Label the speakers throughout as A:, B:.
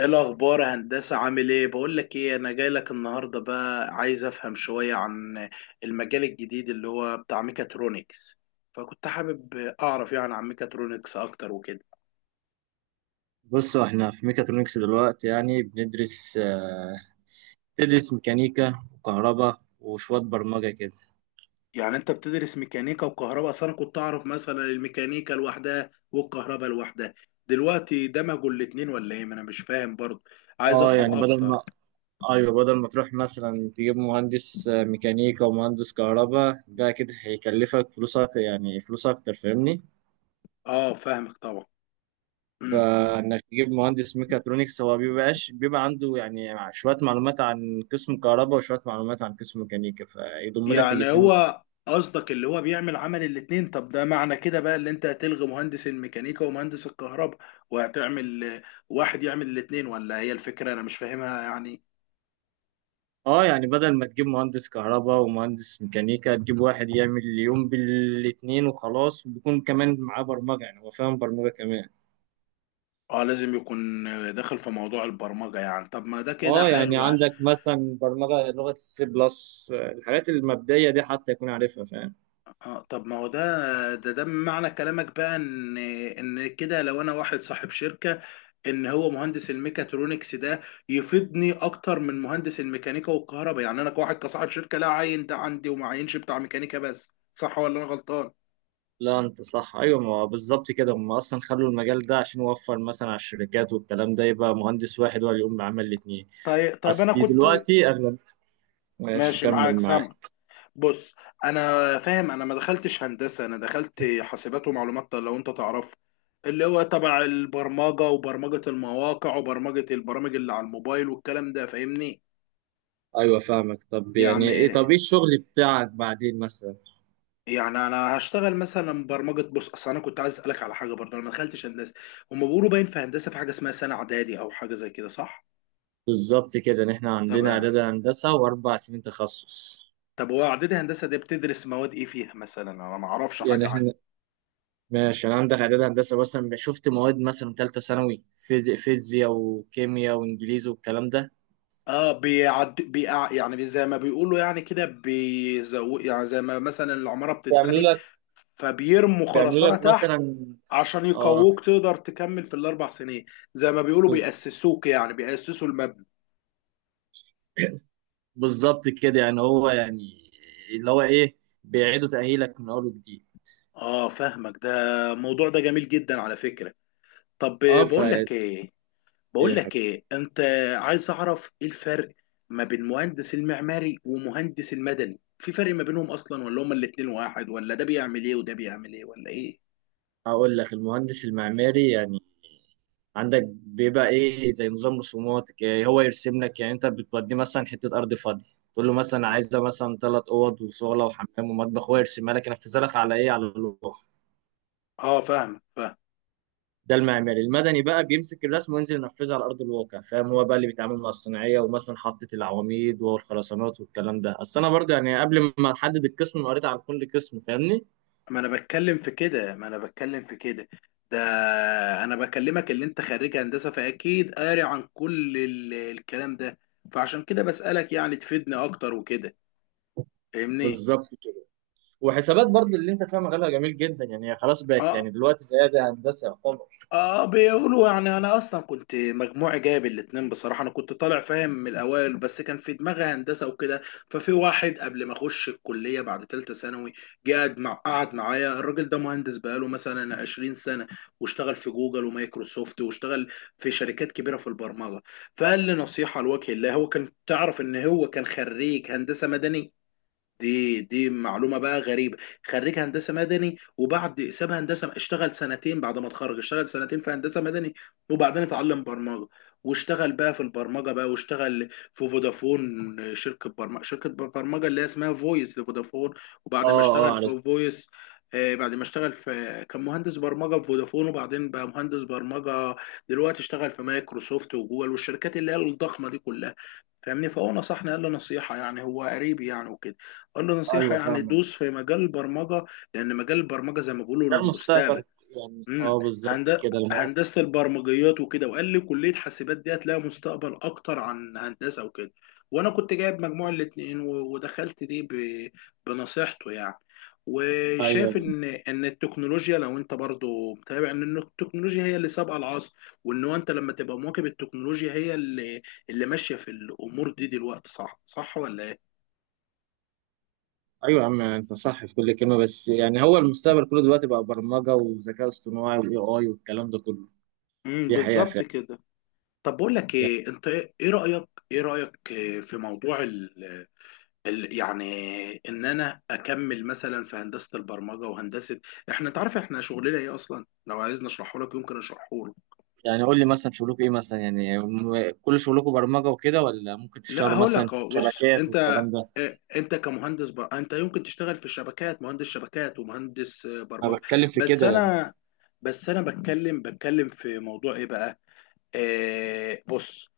A: ايه الاخبار يا هندسه؟ عامل ايه؟ بقول لك ايه، انا جاي لك النهارده بقى عايز افهم شويه عن المجال الجديد اللي هو بتاع ميكاترونكس. فكنت حابب اعرف يعني عن ميكاترونكس اكتر وكده.
B: بص، احنا في ميكاترونكس دلوقتي يعني بندرس آه، بتدرس ميكانيكا وكهرباء وشوية برمجة كده.
A: يعني انت بتدرس ميكانيكا وكهرباء؟ اصل انا كنت اعرف مثلا الميكانيكا لوحدها والكهرباء لوحدها، دلوقتي دمجوا الاتنين ولا ايه؟ ما انا مش فاهم برضه، عايز
B: اه
A: افهم
B: يعني بدل
A: اكتر.
B: ما ايوه، بدل ما تروح مثلا تجيب مهندس ميكانيكا ومهندس كهرباء، ده كده هيكلفك فلوسك يعني فلوس اكتر، فاهمني؟
A: اه فاهمك طبعا.
B: فانك تجيب مهندس ميكاترونكس، هو بيبقى عنده يعني شوية معلومات عن قسم كهرباء وشوية معلومات عن قسم ميكانيكا، فيضم لك
A: يعني
B: الاتنين.
A: هو قصدك اللي هو بيعمل عمل الاتنين؟ طب ده معنى كده بقى اللي انت هتلغي مهندس الميكانيكا ومهندس الكهرباء وهتعمل واحد يعمل الاتنين، ولا هي الفكرة انا مش فاهمها يعني.
B: اه يعني بدل ما تجيب مهندس كهرباء ومهندس ميكانيكا، تجيب واحد يعمل اليوم بالاتنين وخلاص، وبيكون كمان معاه برمجة، يعني هو فاهم برمجة كمان.
A: اه لازم يكون داخل في موضوع البرمجة يعني. طب ما ده كده
B: اه يعني
A: حلو.
B: عندك مثلا برمجة لغة السي بلس، الحاجات المبدئية دي حتى يكون عارفها فاهم.
A: اه طب ما هو ده معنى كلامك بقى ان كده لو انا واحد صاحب شركة، ان هو مهندس الميكاترونكس ده يفيدني اكتر من مهندس الميكانيكا والكهرباء، يعني انا كواحد كصاحب شركة لا عين ده عندي وما عينش بتاع ميكانيكا بس، صح ولا انا غلطان؟
B: لا، انت صح. ايوه، ما هو بالظبط كده، هم اصلا خلوا المجال ده عشان يوفر مثلا على الشركات والكلام ده، يبقى مهندس واحد هو اللي يقوم بعمل الاتنين.
A: طيب انا
B: اصلي
A: كنت
B: دلوقتي اغلب ماشي
A: ماشي
B: كمل
A: معاك سامع.
B: معاك.
A: بص انا فاهم، انا ما دخلتش هندسه، انا دخلت حاسبات ومعلومات لو انت تعرف، اللي هو تبع البرمجه وبرمجه المواقع وبرمجه البرامج اللي على الموبايل والكلام ده، فاهمني.
B: ايوه فاهمك.
A: يعني
B: طب ايه الشغل بتاعك بعدين مثلا؟
A: يعني انا هشتغل مثلا برمجه. بص اصل انا كنت عايز اسالك على حاجه برضه، انا ما دخلتش هندسه. هم بيقولوا باين في هندسه في حاجه اسمها سنه اعدادي او حاجه زي كده، صح؟
B: بالظبط كده، ان احنا
A: طب
B: عندنا اعداد هندسه واربع سنين تخصص.
A: طب هو اعدادي هندسه دي بتدرس مواد ايه فيها مثلا؟ انا ما اعرفش
B: يعني
A: حاجه
B: احنا
A: عنها.
B: ماشي، انا عندك اعداد هندسه، مثلا شفت مواد مثلا ثالثه ثانوي، فيزياء وكيمياء وانجليزي والكلام ده.
A: اه بيعد بيقع يعني، زي ما بيقولوا يعني كده بيزو، يعني زي ما مثلا العمارة
B: بيعملوا
A: بتتبني
B: لك
A: فبيرموا
B: بيعملوا
A: خرسانة
B: لك
A: تحت
B: مثلا.
A: عشان
B: اه،
A: يقووك تقدر تكمل في الاربع سنين، زي ما بيقولوا
B: بز-
A: بيأسسوك، يعني بيأسسوا المبنى.
B: بالظبط كده، يعني هو يعني اللي هو ايه، بيعيدوا تاهيلك من اول وجديد.
A: اه فاهمك، ده الموضوع ده جميل جدا على فكرة. طب
B: اه ف
A: بقول لك
B: ايه،
A: ايه، بقول
B: يا
A: لك
B: حبيبي.
A: ايه انت، عايز اعرف ايه الفرق ما بين مهندس المعماري ومهندس المدني؟ في فرق ما بينهم اصلا ولا هما الاتنين واحد؟ ولا ده بيعمل ايه وده بيعمل ايه ولا ايه؟
B: هقول لك: المهندس المعماري يعني عندك بيبقى ايه زي نظام رسومات، إيه هو يرسم لك، يعني انت بتوديه مثلا حته ارض فاضيه، تقول له مثلا عايز ده مثلا ثلاث اوض وصاله وحمام ومطبخ، هو يرسمها لك ينفذها لك على ايه على اللوح.
A: اه فاهم فاهم.
B: ده المعماري. المدني بقى بيمسك الرسم وينزل ينفذها على ارض الواقع، فاهم؟ هو بقى اللي بيتعامل مع الصناعيه، ومثلا حاطط العواميد والخرسانات والكلام ده. اصل انا برضه يعني قبل ما احدد القسم، أنا قريت عن كل قسم، فاهمني.
A: ما انا بتكلم في كده ما انا بتكلم في كده ده انا بكلمك اللي انت خريج هندسه فاكيد قاري عن كل الكلام ده، فعشان كده بسألك يعني تفيدني اكتر وكده، فاهمني.
B: بالظبط، وحسابات برضه اللي انت فاهم مجالها جميل جدا، يعني هي خلاص بقت
A: اه
B: يعني دلوقتي زيها زي هندسه يعتبر.
A: اه بيقولوا يعني. انا اصلا كنت مجموعي جايب الاتنين بصراحه، انا كنت طالع فاهم من الاوائل بس كان في دماغي هندسه وكده. ففي واحد قبل ما اخش الكليه بعد ثالثه ثانوي، جه قعد معايا الراجل ده مهندس بقاله مثلا 20 سنه، واشتغل في جوجل ومايكروسوفت واشتغل في شركات كبيره في البرمجه. فقال لي نصيحه لوجه الله، هو كان تعرف ان هو كان خريج هندسه مدني، دي معلومه بقى غريبه، خريج هندسه مدني وبعد ساب هندسه اشتغل سنتين بعد ما اتخرج، اشتغل سنتين في هندسه مدني وبعدين اتعلم برمجه، واشتغل بقى في البرمجه بقى، واشتغل في فودافون، شركه برمجه اللي هي اسمها فويس لفودافون. وبعد ما
B: اه اه
A: اشتغل
B: عارف.
A: في فويس بعد ما اشتغل في، كان مهندس برمجه في فودافون وبعدين بقى مهندس برمجه دلوقتي اشتغل في مايكروسوفت وجوجل والشركات اللي هي الضخمه دي كلها، فاهمني. فهو نصحني، قال له نصيحة يعني، هو قريبي يعني وكده، قال له نصيحة
B: ايوه
A: يعني
B: فاهمك.
A: دوس في مجال البرمجة، لأن مجال البرمجة زي ما بيقولوا
B: ده
A: المستقبل.
B: المستقبل. يعني
A: امم
B: اه بالظبط
A: هند-
B: كده المواقف.
A: هندسه البرمجيات وكده. وقال لي كليه حاسبات دي هتلاقي مستقبل اكتر عن هندسه وكده، وانا كنت جايب مجموع الاتنين ودخلت دي بنصيحته يعني.
B: ايوه
A: وشايف
B: بس.
A: ان التكنولوجيا، لو انت برضو متابع ان التكنولوجيا هي اللي سابقه العصر، وان هو انت لما تبقى مواكب التكنولوجيا هي اللي ماشيه في الامور دي دلوقتي، صح ولا ايه؟
B: ايوه يا عم، انت صح في كل كلمه، بس يعني هو المستقبل كله دلوقتي بقى برمجه وذكاء اصطناعي واي اي والكلام ده كله. دي حقيقه
A: بالظبط
B: فعلا.
A: كده. طب بقول لك
B: يعني
A: ايه انت، إيه رايك، ايه رايك إيه في موضوع يعني ان انا اكمل مثلا في هندسه البرمجه وهندسه؟ احنا تعرف احنا شغلنا ايه اصلا؟ لو عايزني اشرحه لك يمكن اشرحه لك.
B: يعني قول لي مثلا شغلكم ايه مثلا، يعني كل شغلكم برمجه وكده ولا ممكن
A: لا
B: تشتغلوا
A: هقول
B: مثلا
A: لك
B: في
A: أهو، بص
B: الشبكات
A: انت،
B: والكلام ده؟
A: إيه، انت كمهندس انت يمكن تشتغل في الشبكات، مهندس شبكات ومهندس
B: انا
A: برمجه.
B: بتكلم في
A: بس
B: كده يعني.
A: انا بس انا بتكلم في موضوع ايه بقى؟ إيه، بص،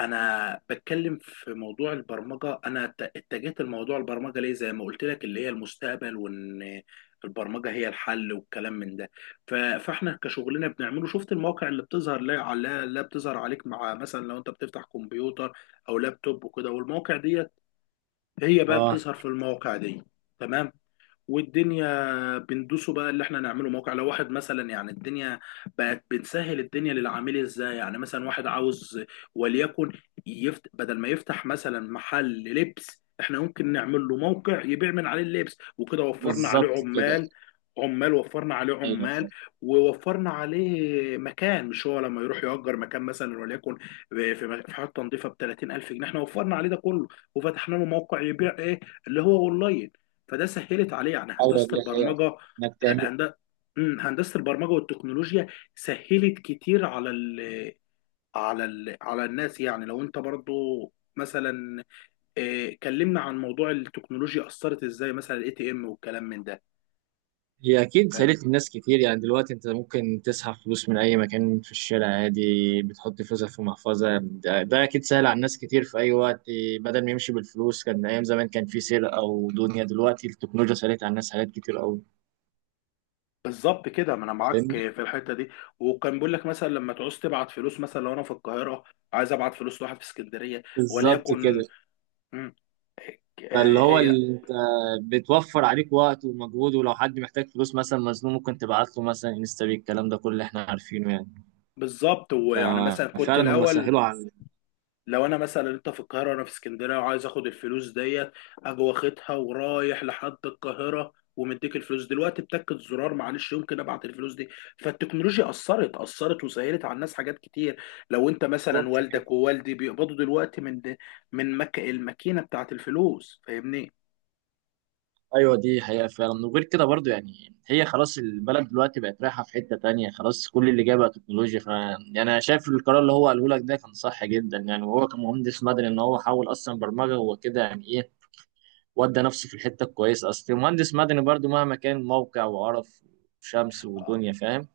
A: انا بتكلم في موضوع البرمجه، انا اتجهت لموضوع البرمجه ليه؟ زي ما قلت لك اللي هي المستقبل، وان البرمجه هي الحل والكلام من ده. فاحنا كشغلنا بنعمله، شفت المواقع اللي بتظهر، لا على لا بتظهر عليك مع مثلا لو انت بتفتح كمبيوتر او لابتوب وكده، والمواقع ديت هي بقى
B: اه
A: بتظهر في المواقع دي. تمام. والدنيا بندوسه بقى اللي احنا نعمله موقع، لو واحد مثلا، يعني الدنيا بقت بنسهل الدنيا للعميل. ازاي؟ يعني مثلا واحد عاوز وليكن بدل ما يفتح مثلا محل لبس احنا ممكن نعمل له موقع يبيع من عليه اللبس وكده، وفرنا عليه
B: بالظبط كده.
A: عمال، عمال وفرنا عليه
B: ايوه.
A: عمال ووفرنا عليه مكان، مش هو لما يروح يأجر مكان مثلا وليكن في حته نظيفه ب 30000 جنيه؟ احنا وفرنا عليه ده كله وفتحنا له موقع يبيع ايه، اللي هو اونلاين، فده سهلت عليه يعني
B: ايوه
A: هندسه
B: دي حقيقة.
A: البرمجه.
B: انك تعمل.
A: هند... هندسه البرمجه والتكنولوجيا سهلت كتير على على الناس. يعني لو انت برضو مثلا، كلمنا عن موضوع التكنولوجيا اثرت ازاي، مثلا الاي تي ام والكلام من ده،
B: هي اكيد
A: فاهم.
B: سالت الناس كتير، يعني دلوقتي انت ممكن تسحب فلوس من اي مكان في الشارع عادي، بتحط فلوسك في محفظة، ده اكيد سهل على الناس كتير في اي وقت. بدل ما يمشي بالفلوس كان ايام زمان كان في سرقة او دنيا، دلوقتي التكنولوجيا سالت على الناس حاجات كتير قوي،
A: بالظبط كده، ما انا معاك
B: فاهمني.
A: في الحته دي. وكان بيقول لك مثلا لما تعوز تبعت فلوس، مثلا لو انا في القاهره عايز ابعت فلوس لواحد في اسكندريه
B: بالظبط
A: وليكن،
B: كده.
A: مم،
B: فاللي هو
A: آه، آه،
B: اللي انت بتوفر عليك وقت ومجهود، ولو حد محتاج فلوس مثلا مزنوق ممكن تبعت له مثلا انستا بي، الكلام ده كله احنا عارفينه يعني.
A: بالظبط. ويعني مثلا كنت
B: ففعلا هم
A: الاول
B: سهلوا على.
A: لو انا مثلا، انت في القاهره وانا في اسكندريه وعايز اخد الفلوس ديت، اجي واخدها ورايح لحد القاهره ومديك الفلوس، دلوقتي بتكة زرار معلش يمكن ابعت الفلوس دي. فالتكنولوجيا اثرت وسهلت على الناس حاجات كتير. لو انت مثلا
B: بالظبط.
A: والدك ووالدي بيقبضوا دلوقتي من من الماكينه بتاعت الفلوس، فاهمني.
B: ايوه دي حقيقة فعلا، وغير كده برضو يعني هي خلاص البلد دلوقتي بقت رايحة في حتة تانية، خلاص كل اللي جاي بقى تكنولوجيا، ف يعني انا شايف القرار اللي هو قاله لك ده كان صح جدا، يعني وهو كمهندس مدني، ان هو حاول اصلا برمجة هو كده يعني ايه، ودى نفسه في الحتة الكويسة. اصل المهندس مدني برضو مهما كان موقع وعرف وشمس ودنيا، فاهم؟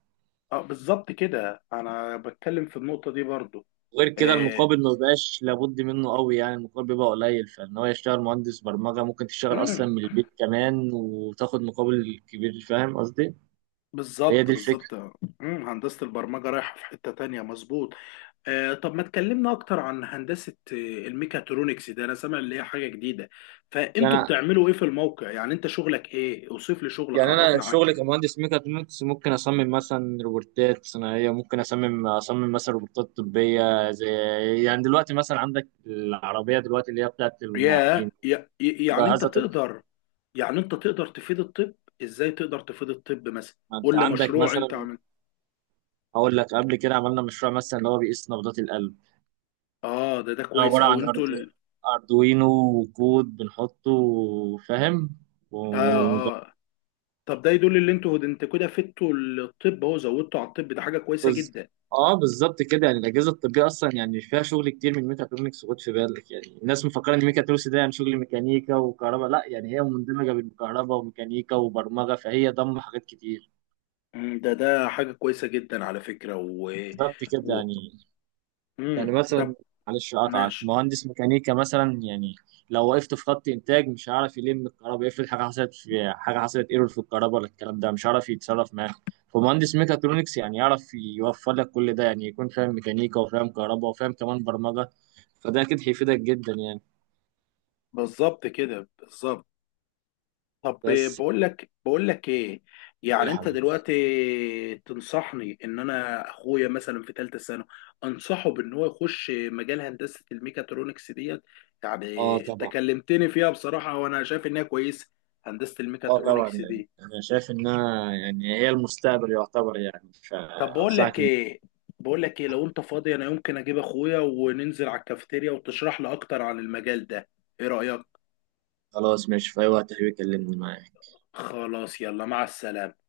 A: اه بالظبط كده، انا بتكلم في النقطه دي برضو.
B: غير كده
A: آه،
B: المقابل ما بقاش لابد منه قوي، يعني المقابل بيبقى قليل، فان هو يشتغل مهندس برمجة ممكن تشتغل
A: امم
B: اصلا من البيت كمان وتاخد مقابل كبير، فاهم قصدي؟ هي
A: بالظبط
B: دي الفكرة.
A: بالظبط هندسه البرمجه رايحه في حته تانية، مظبوط. طب ما تكلمنا اكتر عن هندسة الميكاترونكس ده، انا سامع اللي هي حاجة جديدة. فانتوا
B: يعني
A: بتعملوا ايه في الموقع؟ يعني انت شغلك ايه؟ اوصف لي شغلك،
B: يعني انا
A: عرفنا عن.
B: شغلي كمهندس ميكاترونكس ممكن اصمم مثلا روبوتات صناعيه، ممكن اصمم مثلا روبوتات طبيه زي، يعني دلوقتي مثلا عندك العربيه دلوقتي اللي هي بتاعت المعاقين،
A: يعني انت
B: جهازة طب.
A: تقدر، يعني انت تقدر تفيد الطب؟ ازاي تقدر تفيد الطب مثلا؟
B: ما انت
A: قول لي
B: عندك
A: مشروع انت
B: مثلا.
A: عمل.
B: هقول لك: قبل كده عملنا مشروع مثلا اللي هو بيقيس نبضات القلب،
A: اه ده ده
B: ده
A: كويس
B: عباره
A: قوي،
B: عن
A: انتوا
B: اردوينو وكود بنحطه، فاهم.
A: اه اه. طب ده يدل ان انتوا، انت كده فدتوا الطب، اهو زودتوا على الطب، ده حاجة كويسة
B: بز...
A: جدا.
B: اه بالظبط كده، يعني الاجهزه الطبيه اصلا يعني فيها شغل كتير من ميكاترونكس، خد في بالك يعني الناس مفكره ان ميكاترونكس ده يعني شغل ميكانيكا وكهرباء، لا يعني هي مندمجه بين كهرباء وميكانيكا وبرمجه، فهي ضم حاجات كتير.
A: ده ده حاجة كويسة جدا على فكرة، و,
B: بالظبط كده
A: و...
B: يعني يعني
A: ده
B: مثلا، معلش اقطعك،
A: ماشي.
B: مهندس ميكانيكا مثلا يعني لو وقفت في خط انتاج مش هعرف يلم الكهرباء، افرض حاجه حصلت ايرور في الكهرباء ولا الكلام ده، مش هعرف يتصرف معاه. فمهندس ميكاترونكس يعني يعرف يوفر لك كل ده، يعني يكون فاهم ميكانيكا وفاهم كهرباء وفاهم كمان برمجه، فده اكيد هيفيدك جدا يعني.
A: بالظبط كده بالظبط. طب
B: بس،
A: بقول لك ايه،
B: يا
A: يعني انت
B: حبيبي.
A: دلوقتي تنصحني ان انا اخويا مثلا في ثالثه ثانوي انصحه بان هو يخش مجال هندسه الميكاترونكس ديت؟ يعني
B: اه
A: انت
B: طبعا.
A: كلمتني فيها بصراحه وانا شايف انها كويسه، هندسه
B: اه طبعا،
A: الميكاترونكس
B: يعني
A: دي.
B: انا شايف انها يعني هي المستقبل يعتبر يعني،
A: طب بقول
B: فانصحك
A: لك
B: انك.
A: ايه، لو انت فاضي انا يمكن اجيب اخويا وننزل على الكافيتيريا وتشرح لي اكتر عن المجال ده، ايه رايك؟
B: خلاص ماشي، في اي وقت حبيبي كلمني معاك.
A: خلاص يلا مع السلامه.